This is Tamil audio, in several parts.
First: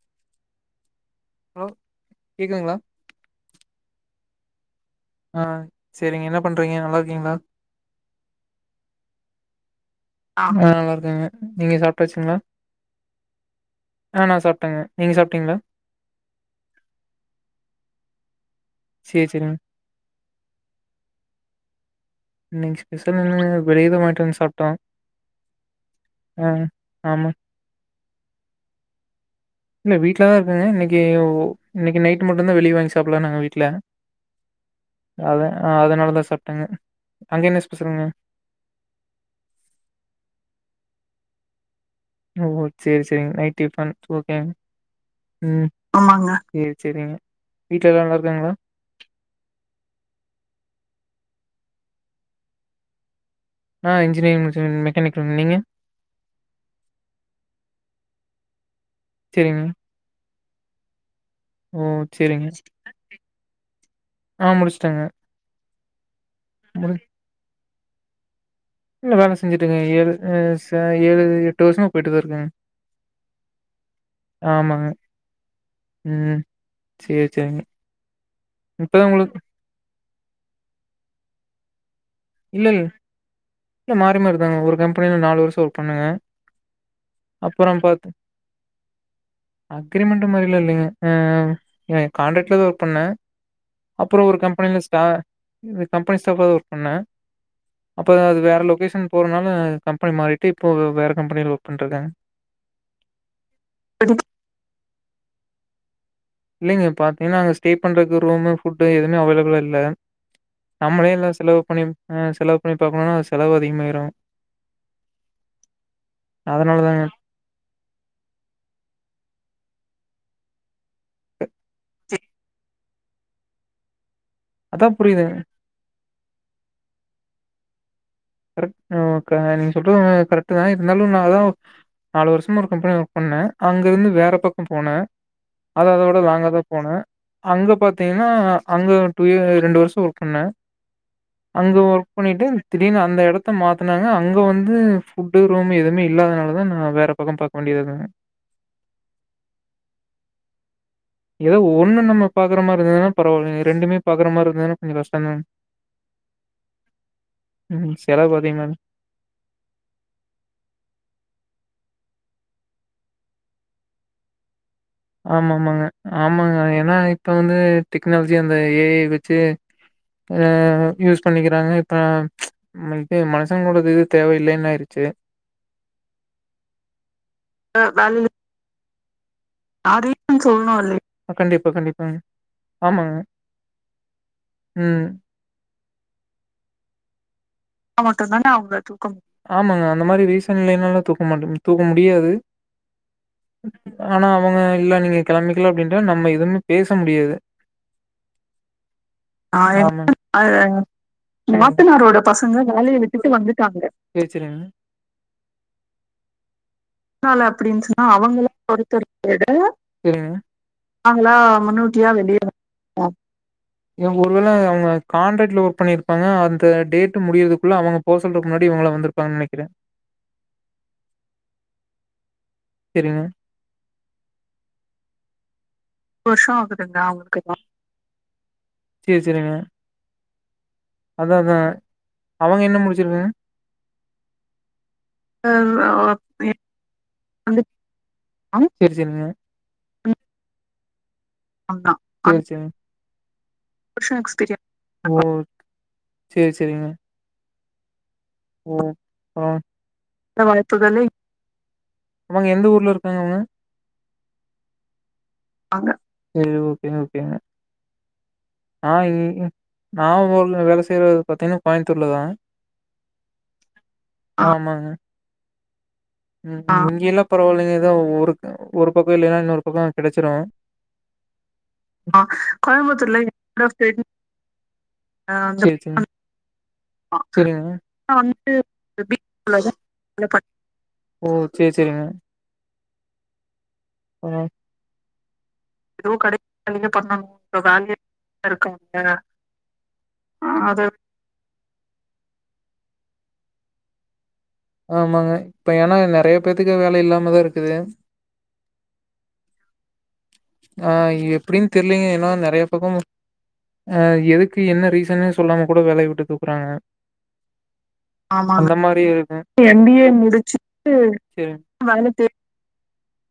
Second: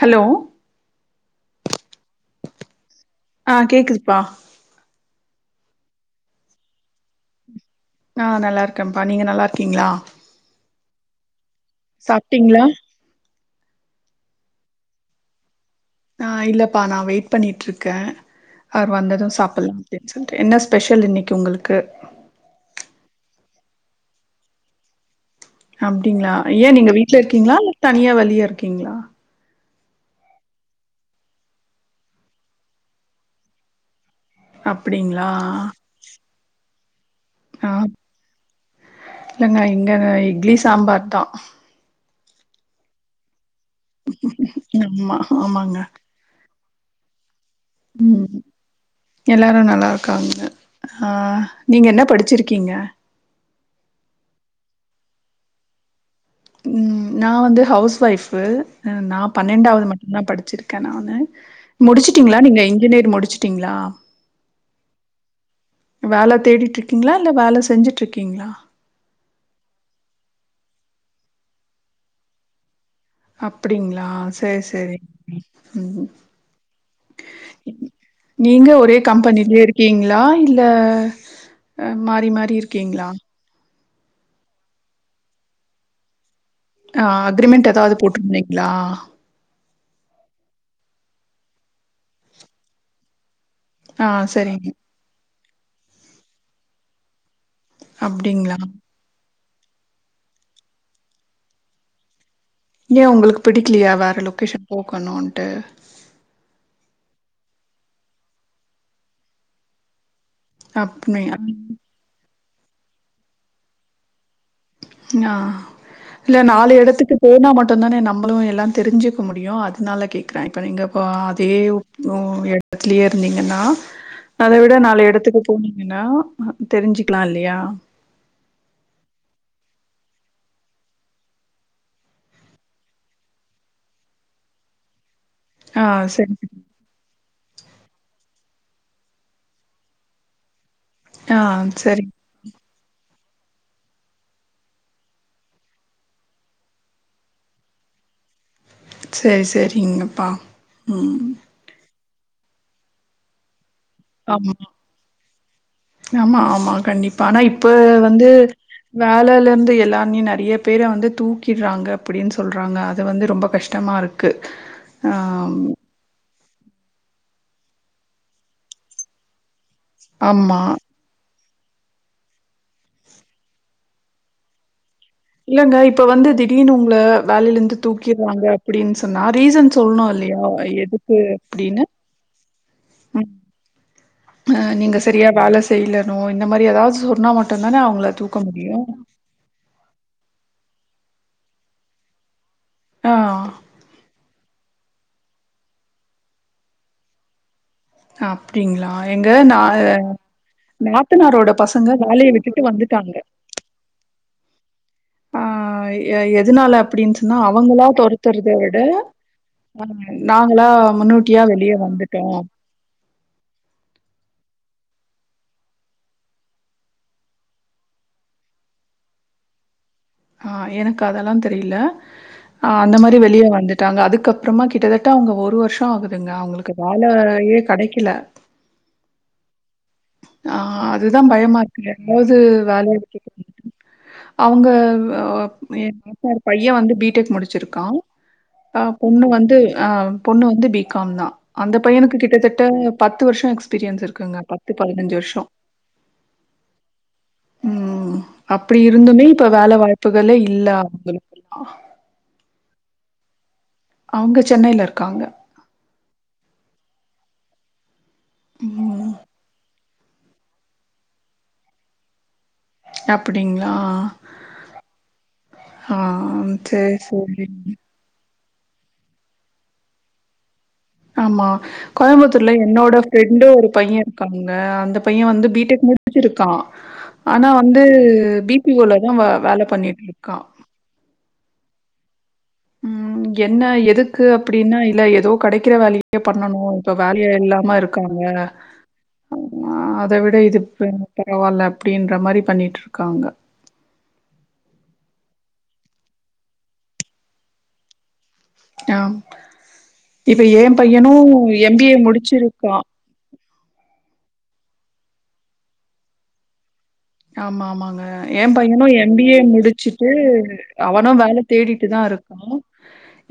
ஹலோ ஹலோ கேக்குதங்களா ஆ கேக்குதுப்பா ஆ சரிங்க என்ன பண்றீங்க நல்லா இருக்கீங்களா ஆ நல்லாிருக்கேன்ப்பா நீங்க நல்லாருக்கீங்களா நல்லா இருக்குங்க நீங்க சாப்டாச்சுங்களா சாப்ட்டீங்களா ஆ நா சாப்பட்டேங்க நீங்க சாப்பிட்டீங்களா ஆ இல்லப்பா நா வெயிட் பண்ணிட்டுருக்கே அவர் சேரி வந்ததும் சேரிங்க சாப்பிட்லா அப்படின் சொல்லிட்டே என்ன ஸ்பெஷல் இன்னைக்கு உங்களுக்கு இன்னைக்கி ஸ்பெஷல் என்ன வெளில வாங்கிட்டு வந்து சாப்பிட்டோம் அப்படிங்களா ஏன் நீங்க வீட்டுல ஆமா இருக்கீங்களா இல்ல தனியா வெளிய இருக்கீங்களா இல்ல வீட்டில் தா இருக்கங்க இன்னைக்கு இன்னைக்கு நைடட்டு மட்டும்தா வெளியே வாங்கி சாப்பிடலா நாங்க வீட்டில்ல அப்டிங்களா அத ஆ அதனாலதா சாப்பிட்டேங்க அங்க என்ன ஸ்பெசல்ங்க இல்ங்க இங்க இட்லி சாம்பார் தா ம் ஓ சரி சரி நைட்டு டிஃபன் ஓகேங்க ஆமா ம் ஆமாங்க ஆமாங்க சரி சரிங்க வீட்டல எல்லா நல்லா இருக்காங்களா எல்லாரும் நல்லாருக்காங்க ஆ நீங்க என்ன படிச்சிருக்கீங்க நா இன்ஜினியரிங் முடிச்ச மெக்கானிக்கல நீங்க நா வந்து ஹவுஸ் ஒய்ஃபு நா சேரிங்க பன்னெண்டாவது மட்டும்தா படிச்சிருக்கே நானு ஓ முடிச்சுட்டீங்களா சேரிங்க நீங்க இன்ஜினியர் முடிச்சுட்டீங்களா ஆ முடிச்சுட்டேங்க வேல தேடிட்டு முடி இருக்கீங்களா இல்ல வேல செஞ்சுட்டு இருக்கீங்களா இல்ல வேலை செஞ்சுட்டு இருக்க ஏழு ஏழு எட்டு வருஷமா போயிட்டு தா இருக்கங்க அப்படிங்களா சரி ஆமாங்க. சரி உம் ம். சேரி, சேரிங்க. நீங்க ஒரே இப்பதான் உங்களுக்கு கம்பெனிலயே இருக்கீங்களா இல் மாறி மாறி இல்ல இல்ல இருக்கீங்களா இல்ல மாறி மாறிதாங்க ஒரு கம்பெனியில நாலு வருஷம் ஒர்க் பண்ணுவ ஆ அக்ரரிமெண்ட் ஏதாவது போட்டருந்தந்தீங்களா அக்ரிமெண்ட் மாதிரில இல்லைங்க கான்ட்ராக்ட்ல தா ஒர்க் பண்ணே ஆ அப்புறம் ஒரு சரிங்க கம்பெனில ஷா அந்த கம்பெனி ஸ்டாபா தா ஒர்க் பண்ணே அப்போ அது வேற அப்டிங்களா லொகேஷன் போறனாலா கம்பெனி மாறிட்டு இப்போ வேற கம்பெனியில ஒர்க் பண்ணிட்டு இருக்க ஏ உங்களுக்கு பிடிக்கலையா வேற லொக்கேஷன் போக்கணும்ன்ட்டு இல்லைங்க பாத்தீங்கன்னா அங்க ஸ்டே பண்றதுக்கு ரூம் ஃபுட் எதுவுமே அவைலபிலா இல்ல நம்மளே அப்மே எல்லா செலவு பண்ணி் செலவு பண்ணி பாக்கணும்னா அது செலவு அதிகமாயிரும் ஆ இல்ல நாலு அதனாலதாங்க இடத்துக்கு போனா மட்டு தான நம்மளு எல்லா தெரிஞ்சிக்க முடியு அதனால கேக்குற இப்ப நீங்கப்ப அதே ஓங்க ஓங்க இடத்துல இருந்தீங்கன்னா அத விட அதா நாலு புரியுது எடத்துக்கு போனீங்னா தெரிஞ்சிக்கலா இல்லையா கரெக்ட் தா நீங்க சொல்றது கரெக்ட் தா இருந்தாலு நா அதா நாலு வருஷ ஒரு கம்பெனி ஒர்க் பண்ண அங்க இருந்து வேற பக்க போன ஆ அது அதோட சரி. லாங்காத போன அங்க பாத்தீங்னா அங்க டூ இயர் ரெண்டு வருஷ ஒர்க் பண்ண ஆ அங்க சரி. ஒர்க் பண்ணிட்டு திடீர்னு அந்த இடத்த மாத்தினாங்க அங்க வந்து ஃபுட்டு ரூம் எதுவுமே இல்லாததுனாலதா நா வேற பக்க பாக்க வேண்டி இருந்த செரி செரிங்கப்பா ம் ஏதோ ஒண்ணு நம்ம பாக்குற மாதிர இருந்தானா பரவாயில்ல ரெண்டுமே பாக்ற மாதிரி ஆமா. இருந்தானா கொஞ்ச கஷ்டதாங்க ஆமா ஆமா கண்டிப்பா ஆனா இப்ப வந்து செலவு அதிகமா வேலையில இருந்து எல்லாமே நெறைய பேர வந்து தூக்கிட்றாங்க அப்டின் சொல்றாங்க அது வந்து ரொம்ப கஷ்ட் டமாருக்கு ஆமா ஆமாங்க ஆமாங்க ஏன்னா இப்ப வந்து டெக்னாலஜி அந்த ஏ ஐ வெச்சு இப்ப ஆமா. யூஸ் பண்ணிக்கிறாங்க இப்ப இப்ப மனுசங்களோட இது தேவையில்லைன் ஆயிருச்சு இல்லங்க இப்ப வந்து திடீர்னு உங்க வேலைலிருந்து அ வேலைல தூக்கிட்றாங்க அப்டின் சொன்னா ரீசன் சொ தோணு யாரையு இல்லயா சொல்லணு எதுக்கு இல்லையா கண்டிப்பா அப்டின்னு கண்டிப்பாங்க ஆமாங்க அ நீங்க ம் செரியா வேல செய்லனு இந்த மாரி ஏதாவது சொன்னா மட் ட்டுதான அவங்கள தூக்க மட்டுந்தான முடியு அவுங்கள தூக்க முடியு ஆமாங்க அந்த மாரி ரீசன் இல்லேனால்லா தூக்க மாட்டேங் தூக்க முடியாது ஆ. ஆனா அவங்க இல்ல நீங்க கெளம்பிக்லா அப்டின்டா நம்ப எதுமே பேச முடியாது அ அப்டிங்ளா எங்க ஆ நா எங் எங்க நாத்தனாரோட பசங்க நாத்தனாரோட வேலைக் பசங்க வேலைய விட்டுட்டு வந்துட்டாங்க எதனால ஆ எ எதனால அப்படின்னு சொன்னா, அப்டின் அவங்களா சொன்னா அவங்கள தொரத்துறத விட, பொறுத்த அ வரைக்கு நாங்களா ஆனா முன்னூட்டியா வெளிய முன்னூட்டியா வந்துட்டோம். வெளியேற அ இவுங்க ஒருவேள அவங்க காண்ட்ராக்ட்ல ஒர்க் பண்ணிருப்பாங்க அந்த டேட் ட்டு முடியறதுக்குள்ள அவங்க போ சொல்றக் முன்னாடி இவங்களா வந்திருப்பாங்க நெனைக்கிற ஆ எனக்கு அதெல்லா தெரியில ஆ அந்த மாரி செரிங்க வெளிய வந்து ட்டாங்க அதுக்கப்புறமா கிட்டதட்ட அவங்க ஒரு வருஷ ஆகுதுங்க வருஷோ அவுங்குளுக்கு ஆகுதுங்க வேலையே கெடைக்கில சேர் சேரிங்க ஆ அதுதா அதா அதா பயமா இருக்கு ஏதாவது அவங்க என்ன வேலய முடிச்சிருக்காங்க [inaudible] அவங்க [inaudible] பைய வந்து பி டெக் முடிச்சிருக்கா அ சேரி சேரிங்க பொண்ணு வந்து அ பொண்ணு வந்து பி காம் தா அந்த பையனுக்கு சேரி கிட்டத்தட்ட சேரிங்க பத்து வருஷ எக்ஸ்பீரியன்ஸ் வருஷோ இருக்குங்க எக்ஸ்பீரியன் பத்து பதனஞ்சு ஓ வருஷோ சேரி சேரிங்க ம் ஓ அப்டி இருந்துமே ஆ இப்ப வேல வாயப்புகளே இந்த இல்ல [inaudible] வாய்ப்புகளே அவங்க எந்த ஊர்ல இருக்காங்க அவங்க அவங்க சென்னையில இருக்காங்க ஆங்க சேரி ஓகே ஓகேங்க ஆ ம். [inaudible] நா ஊர்ல வேல செய்யறது பாத்தீனா கோயம்த்தூர்ல தா அப்டிங்ளா ஆமாங்க ஆ சரி, ம் இல்ல சரி. பரவாயில்லங்க ஏதோ ஒரு ஒரு பக்கோ இல்லேனா இன்னொரு பக்கோ கெடைச்சிரு ஆம்மா கோயம்புத்தூர்ல என்னோட ஃப்ரெண்டு என்னோட ஒரு ஃப்ரெண்ட் பைய இருக்காங்க அந்த பைய வந்து பீ டெக் முடிச் சிருக்கா ஆனா வந்து ஆ வந்து பி பி ஓ லதா வே வேல பண்ணிட்ருக்கா ஓ சேர் சேரிங்க உம் என்ன எதுக்கு ஆ அப்டினா இல்ல எதோ கெடைக்கிற எதுவு வேலையே பண்ணணு கடைல நீங்க இப்ப பண்ணணு வேலையே இப்ப இல்லாம வேலையா இருக்காங்க இருக்காங்க அ அத விட இதுக் அத பரவாயில்ல அப்டின்ற மாரி பண்ணிட்ருக்காங்க ஆமாங்க இப்ப ஏன்னா நெறைய பேத்துக்கு வேல இல்லாம தா இருக்குது ஆ இப்ப எ ஆ பையனு எப்டின்னு எம் பி ஏ முடிச்சிருக்கா அ எதுக்கு என்ன ரீசன்னே சொல்லாம கூட வேலய விட்டு தூக்கறாங்க ஆமா ஆமாங்க எ பையனு எம் பி ஏ இருக்கு எம் பி ஏ முடிச்சிட்டு முடிச்சுட்டு அவனு வேல தேடிட்டு தா வேல இருக் தே கா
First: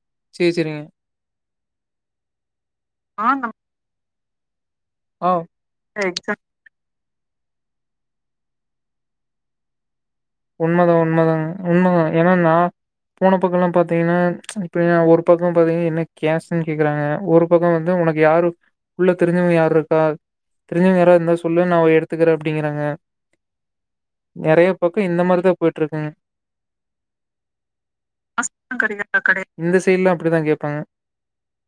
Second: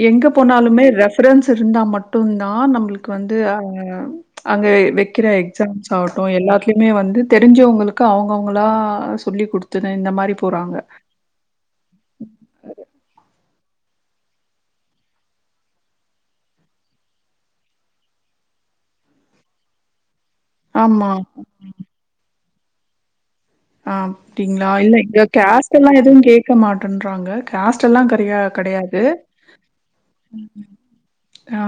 எங்க சேரி சேரிங்க போனாலுமே ரெப் ரண்ட்ஸ் இருந்தா மட்டு தா நம்புளுக்கு ஆ வந்து நம் அங்க கிற ஆ எக்ஸாம்ஸ் ஆவட்டு எக்ஸாம் எல்லாத்துலியுமே வந்து தெரி்ஞ்சவங்களுக்கு அவுங்கவுங் களா சொல்லி குடுத்து தா இந்த மாரி போறாங்க. உண்மதா உண்மதாங் உண்மதா ஏனா நா போன பக்கலா பாத்தீங்கனா இப்டினா ஒரு பக்கோ பாத்தீங்கனா என்ன கேஸ்ட்டுன் கேக்கறாங்க ஒரு பக்கோ வந்து உனக்கு யாரு உள்ள தெரிஞ்சவங்க யார்ருக்கா தெரிஞ்சவங்க ஆமா. யாரா இந்தா சொல்லு நா அவ எடுத்துக்கறே அப்டிங்கறாங்க ஆ அப்டிங்ளா இல் இங்க கேஸ்ட் போயிட்டு எல்லா இருக்குங்க எதுவு கேக்க மாட்டன்றறாங்க கேஸ்ட் எல்லா கறயா மாஸ்க்லா கெடையாது கெடைக்காதா கடை இந்த சைட்ல்லா அப்டிதா கேப்பாங்க ஆ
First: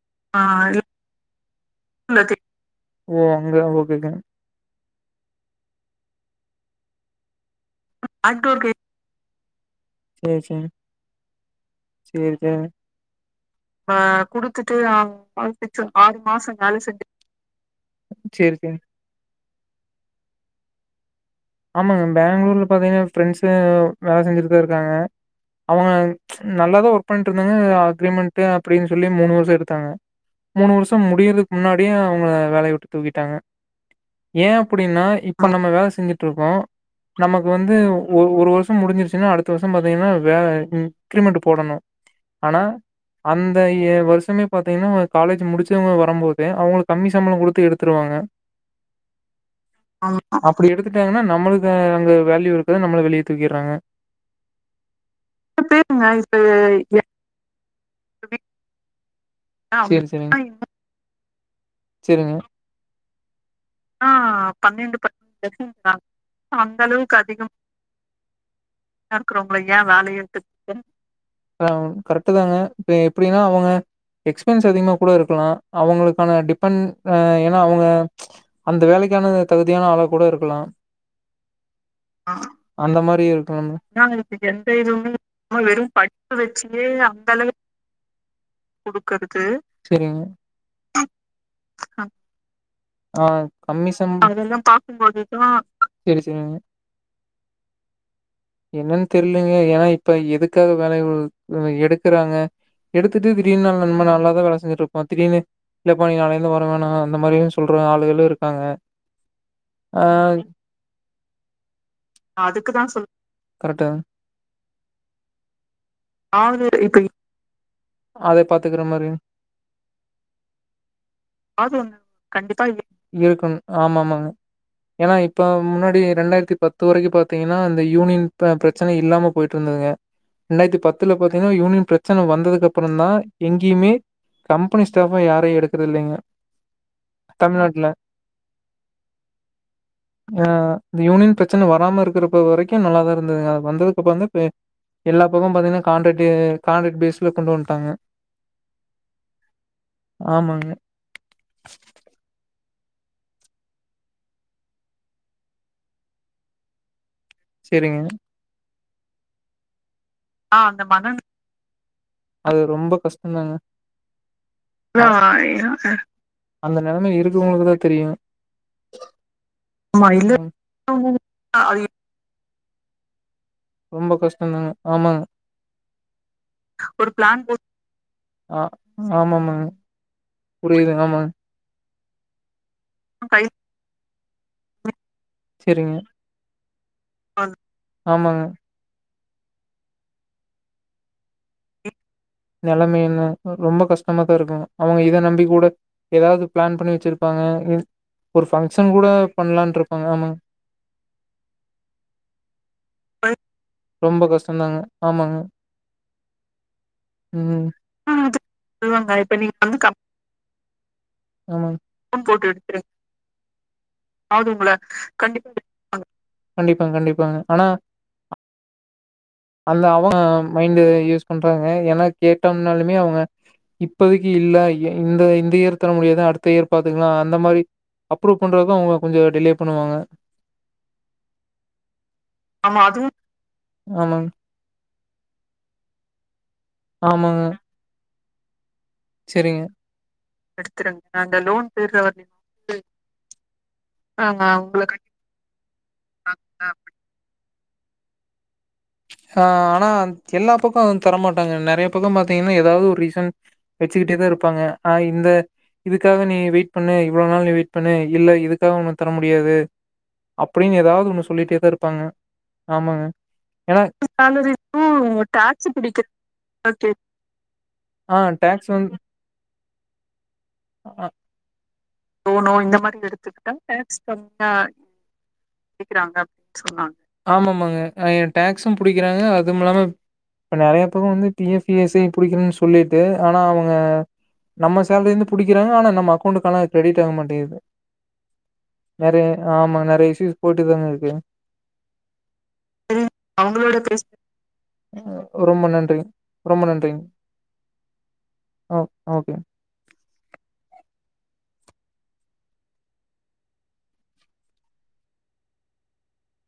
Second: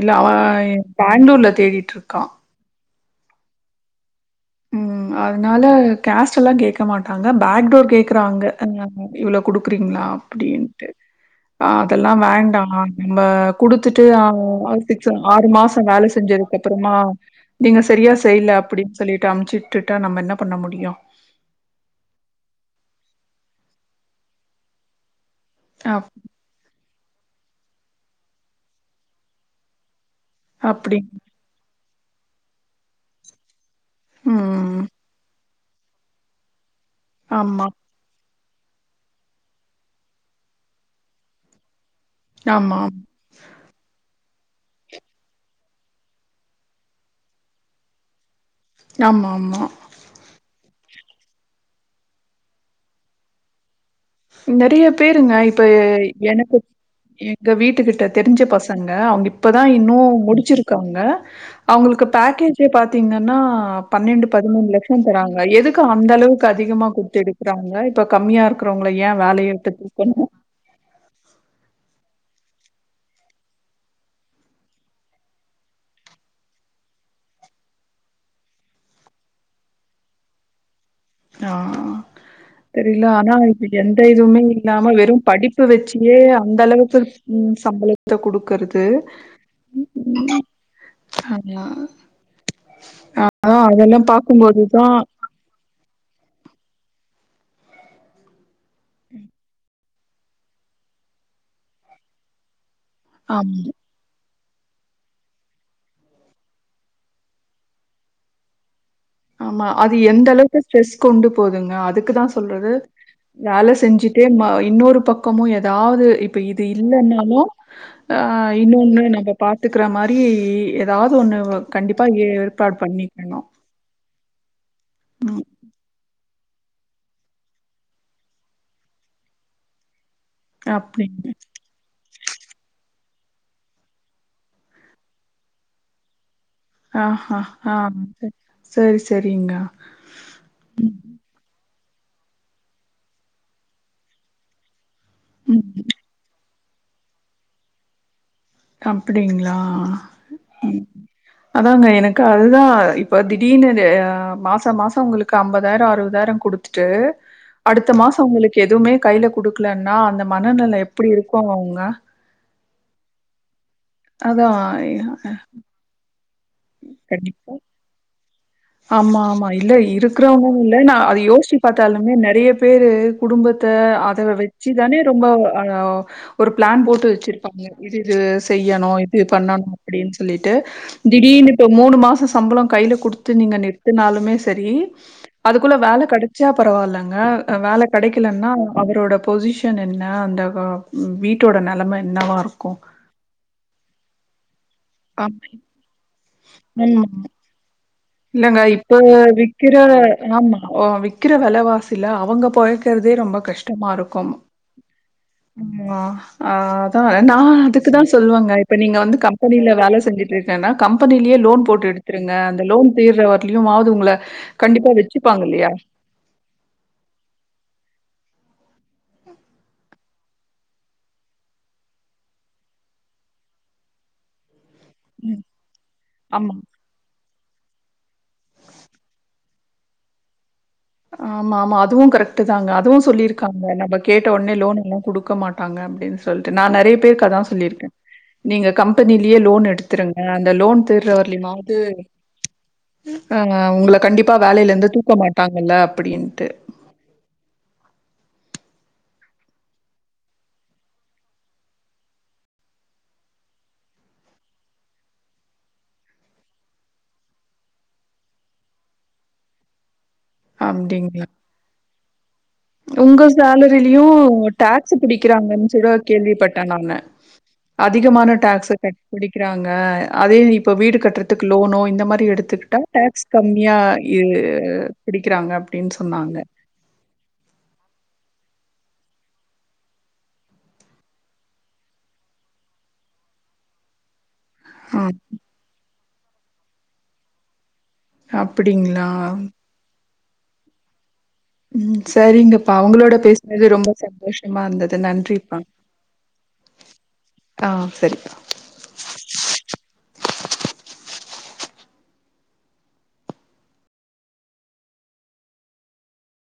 இல்ல அவ ஆ இல்ல பேங்ளூர்ல தேடிட் ஓ அங்யா ஓகேங்க ம் அதனால கேஸ்ட் எல்லா கேக்க மாட்டாங்க பேக் டோர் கேக்றாங்க ஆக்டோர் கேம் இவ்ளோ குடுக்குறீங்ளா சேரி சேரி அப்டின்ட்டு அ அதெல்லா சேரி வேண்டா சேரிங்க நம்ப குடுத்துட்டு ஆ குடுத்துட்டு ஆ [unintelligible] ஆறு மாசோ சிக்ஸ் வேல ஆறு செஞ்சதுக் மாசம் வேல அப்புறமா செஞ்சு நீங்க செரியா செய்யல சேரி சேரி அப்டின் சொல்லிட்டு அமுச்சு விட்டுட்டா நம்ம என்ன பண்ண முடியு ஆமாங்க பேங்களூர்ல பாத்தீங்கனா ஃப்ரெண்ட்ஸு வேல செஞ்சிட்டுதா இருக்காங்க அவுங்க அப் நல்லாதா ஒர்க் பண்ட்டு இருந்தாங்க அக்ரிமெண்ட் அப்டின் சொல்லி மூணு வருஷோ எடுத்தாங்க மூணு வருஷோ அப்படி முடியறதுக்கு முன்னாடியே அவுங்க வேலைய விட்டு தூக்கிட்டாங்க ஏ ம். அப்டின்னா இப்ப நம்ம வேல செஞ்சிட்ருக்கோ நமக்கு ஆமா, வந்து ஒரு ஒரு வருஷோ ச முடிஞ்சிருச்சுனா அடுத்த வருஷோ பாத்தீங்கனா வேற இன்கிரிமெண்ட் போடனு ஆனா ஆமா, அந்த இய வருஷமே பாத்தீங்கனா காலேஜ் முடிச்சவங்க வரம்போது அவுங்களுக் கம்மி சம்பளோ குடுத்து எடுத் துருவாங்க ஆமா ஆமா அப்டி எடுத்துட்டாங்கனா நம்மளுக்கு அங்க வேல்யூ இருக்காது நம்மள வெளிய தூக்கிறாங்க நெறைய பேருங்க இப்ப எ பேருங்க இப்ப எனக்கு எ இங்க வீட்டுக்கிட்ட தெரிஞ்ச பசங்க அவுங்க இப்பதா இன்னு சேரி சேரிங்க முடிச்சிருக்காங்க அவுங்களுக்கு சேரிங்க பேக்கேஜே பாத்தீங்கன்னா ஆ பண்ணண்டு பதிமூனு பன்னெண்டு லட்ச பதிமூணு தராங்க லட்சம் எதுக்கு தராங்க அந்த அளவுக்கு அந்த அதிகமா அளவுக்கு குடுத்து அதிகமா எடுக்கறாங்க இப்ப கம்மியாருக்கு உங்கள ஏ வேலைய இருக்கிறவங்கள விட்டு ஏ தூக்கனு வேலைய ஆ கரெக்டு தாங்க இப்ப எப்டின்னா அவுங்க எக்ஸ்பென்ஸ் அதிகமா கூட இருக்கலா அவுங்களுக்கான டிபெண் ஆ ஏனா அவுங்க அந்த வேலைக்கான தகுதியான ஆளா கூட இருக்கலா ஆ அந்த தெரியல மாரி ஆனா இப்ப இருக்கலாம்ல எந்த ஆனா இதுவுமே இதுக்கு எந்த இல்லாம இதுவுமே வெறு இல்லாம படிப்பு வெறு வெச்சியே படிப்பு அந்த வச்சியே அளவுக்கு அந்த ம் அளவுக்கு சம்பளத்த குடுக்கறது குடுக்கறது சேரிங்க ஆமா ஆ கம்மி அதெல்லா பாக்கும்போதுதா சம்பள செரி செரிங்க என்னன் தெரிலைங்க ஏனா இப் இப்ப எதுக்காக வேலய வு எடுக்கறாங்க எடுத்துட்டு ஆம் திடீர்னு ந [unintelligible] நால்லாவே வேல செஞ்சிட்ருப் இப்ப திடீர்னு இல்லப்பா நீ நாலைலந்து வர வேனா அந்த மாரியு சொல்ற ஆளுகளு இருக்காங்க ஆமா அது ஆ எந்த அளவுக்கு ஸ்ட்ரெஸ் கொண்டு போதுங்க அதுக்குதா அதுக்கு சொல்றது தான் சொல்றேன். வேல கரெக்ட்டா. செஞ்சிட்டே ம இன்னொரு பக்கமு எதாது இப்ப இது ஆவது இப்ப இல்லன்னாலு அ அத பாத்துக்குற இன்னொன்னு மாரி. நம்ம பாத்துக்கிற மாரி எதாது ஒன்னு அது ஒண்ணு கண்டிப்பாக கண்டிப்பா ஏற்பாடு இரு பண்ணிக்கினு ஆமாமாங்க ஏனா இப்ப முன்னாடி ரெண்டாயிர்த்தி பத்து வரைக்கு பாத்தீங்கன்னா இந்த யூனியன் ப பிரச்சன இல்லாம பொயிட்டு இருந்ததுங்க ரெண்டாய்த்தி பத்துல அப்டின்னு பாத்தீங்கன்னா யூனியன் பிரச்சன வந்தது அப்றோ தா எங்கேயுமே கம்பெனி ஸ்டாபா யாரையு எடுக்கறது இல்லைங்க ஆ ஆ தமிழ்நாட்ல. ஆம் சரி சரிங்க ஆ ம் இந்த யூனியன் பிரச்சன வராம இருக்குறப்ப வரைக்கு நல்லாதா இருந்ததுங்க அது வந்ததுக்கு அப்றோ தா பே எல்லா பக்கோ ம் பாத்தீங்கன்னா கான்ரைட்டு கான்ரைட் பேஸ்ல கொண்டு வந்துட்டாங்க அப்டிங்ளா ஆமாங்க. ம் அதாங்க எனக்கு அதுதா இப்ப திடீர்னு இது அ மாச மாச ஒங்ளுக்கு ஐம்பதாயிர அறுவதாயிர குடுத் திட்டு அடுத்த சரிங்க. மாசோ ஒங்ளுக்கு எதுமே கையில குடுக்லன்னா அந்த ஆ மனநெல அந்த மன எப்டி இருக்கு அவுங்க அது ரொம்ப கஷ்ட்டதாங்க அதா அந்த நெலமை கண்டிப்பா இருக்றவங்களுக்குதா தெரியு ஆமா ஆமா இல்ல ஆமா ம். இருக்கிறவங்கன் இல்ல நா அத யோசுச்சு அது பாத்தாலுமே நெறைய பேரு குடும்பத்த ரொம்ப அத வெச்சி கஷ்டந்தாங்க. தானே ஆமாங்க. ரொம்ப அ ஒரு பிளான் போட்டு ஒரு பிளான் போட் வெச்சிருப்பாங்க இது இது ஆ செய்யணு இது பண்ணணு ஆமாமாங்க. அப்டின் சொல்லிட்டு புரியுது ஆமாங்க. திடீர்னு இப்ப மூணு மாச சம்பள கையில குடுத்து நீங்க நிறுத்துனாலுமே சரி அதுக்குள்ள சரிங்க. வேல கெடச்சா பரவால்லங்க வேல ஆமாங்க. கெடைக்கலனா அவரோட பொசிஷன் என்ன அந்த வா வீட்டோட நெலம என்னவாக நெலமைைல ரொம்ப கஷ்ட்டமா தா இருக்குங்க அவங்க இத நம்பி ஆமா. கூட எதாது பிளான் பண்ணி ம். வச்சிருப்பாங்க ஒரு இல்லங்க ஃபங்க்ஷன் இப்ப கூட விக்கிற பண்லான்ட்டு இருப்பாங்க ஆமாங்க ஆமா விக்கிற வெலவாசில அவங்க பொலய்க்கறதே ரொம்ப கஷ் ட்டமா இருக்கும் ம் ஆமாங்க ம் ஆ அதா நா ம் அதுக்குதா ம் அது சொல்வங்க இப்ப நீங்க சொல்லுவாங்க வந்து இப்ப நீங்க கம்பெனில வந்து கம் வேல செஞ்சிட்டு இரு க்கனா கம்பெனிலே லோன் ஆமாங்க போட்டு ம் எடுத்திருங்க போட்டு அந்த எடுத்துருங்க லோன் தீர்ற வரலயுமாது ஒங்கள அதாவது உங்கள கண்டிப்பா வெச்சிப்பாங்க கண்டிப்பா இல்லயா எடுப்பாங்க. கண்டிப்பாங்க கண்டிப்பாங்க ஆனா அந்த அவ மைண்டு யூஸ் பண்றாங்க ஏனா கேட்டம்னாலுமே அவங்க இப்போதைக்கு இல்ல ஏ இந்த இந்த இயற்துல முடியாது அடுத்த ஆமா. இயற் பாத்துக்லா அந்த மாரி அப்ரூவ் பண்றது தா அவங்க கொஞ்ச டிலே பண்ணுவாங்க ஆமா ஆமா அதுவு கரெக்ட் தாங்க அதுவு சொல்லியிருக்காங்க நம்ம கேட்ட ஆமாங்க ஒடனே லோன் எல்லா குடுக்க மாட் டாங்க அப்டின் சொல்ட்டு நா நெறைய பேருக்கு அதா ஆமாங்க சொல்லிர்க்கே நீங்க கம்பெனிலே செரிங்க லோன் எடுத்துருங்க அந்த லோன் எடுத்துருங்க தீர்ற அந்த லோன் வர்லிமாது தீர்ற வரைலு ஆ ஒங்கள கண்டிப்பா ஆ வேலைல உங்கள இருந்து கண்டிப்பா தூக்க மாட்டாங்கல்ல அப்டின்ட்டு சா ஆனா எல்லா பக்கோ வந் தரமாட்டாங்க நெறைய பக்க பாத்தீங்கன்னா எதாது ஒரு ரீசன் வெச்சிகிட்டேதா இருப்பாங்க ஆ இந்த இதுக்காக நீ வெயிட் பண்ணு இவ்ளோ நாள் நீ வெயிட் பண்ணு இல்ல இதுக்காக ஒனக்கு தர முடியாது அப்டின் எதாது அப்படிங்களா? ஒன்னு சொல்லிட்டே தா இருப்பாங்க ஆமாங்க ஏன்னா சேலரிலியு டேக்ஸு சேலரிக்கும் டாக்ஸ் புடிக்கிறாங்கன் சொல்லி பிடிக்கிறதா கேள்விப்பட்டே கே நானு ஆ அதிகமான டாக்ஸ் டேக்ஸு வந்து கட் புடிக்கிறாங்க அதே இப்ப வீடு அ கட்றதுக்கு லோனோ இந்த மாரி தி லோனோ இந்த எடுத்துக்கிட்டா மாரி டேக்ஸ் எடுத்துக்கிட்டா கம்மியா டாக்ஸ் ஏ கம்மியா பிடிக்கிறாங்க அப்டின் பிடிக்கிறாங்க சொன்னாங்க அப்டின்னு சொன்னாங்க ஆமாமாங்க எ டேக்ஸு புடிக்கிறாங்க அதுமில்லாம இப்ப நறைய பேரு வந்து P F E S I புடிக்கிறன்னு சொல்லிட்டு ஆனா அவங்க நம்ம ஆ. சேலரிலேந்து புடிக்கிறாங்க ஆனா நம்ம அக்கோண்ட்க்கு ஆனா அது கிரெட் ஆக மாட்டேங்கிது அப்டிங்களா நெறைய ஆமாங்க நெறைய இஸ்யூஸ் போயிட்டுதாங்க இருக்கு ம் சரிங்கப்பா சரி உங்களோட பேசுனது அவங்களோட ரொம்ப பேச சந்தோஷமா இருந்தது நன்றிப்பா ரொம்ப நன்றிங் ரொம்ப நன்றிங் ஆ சரி ஓ ஓகே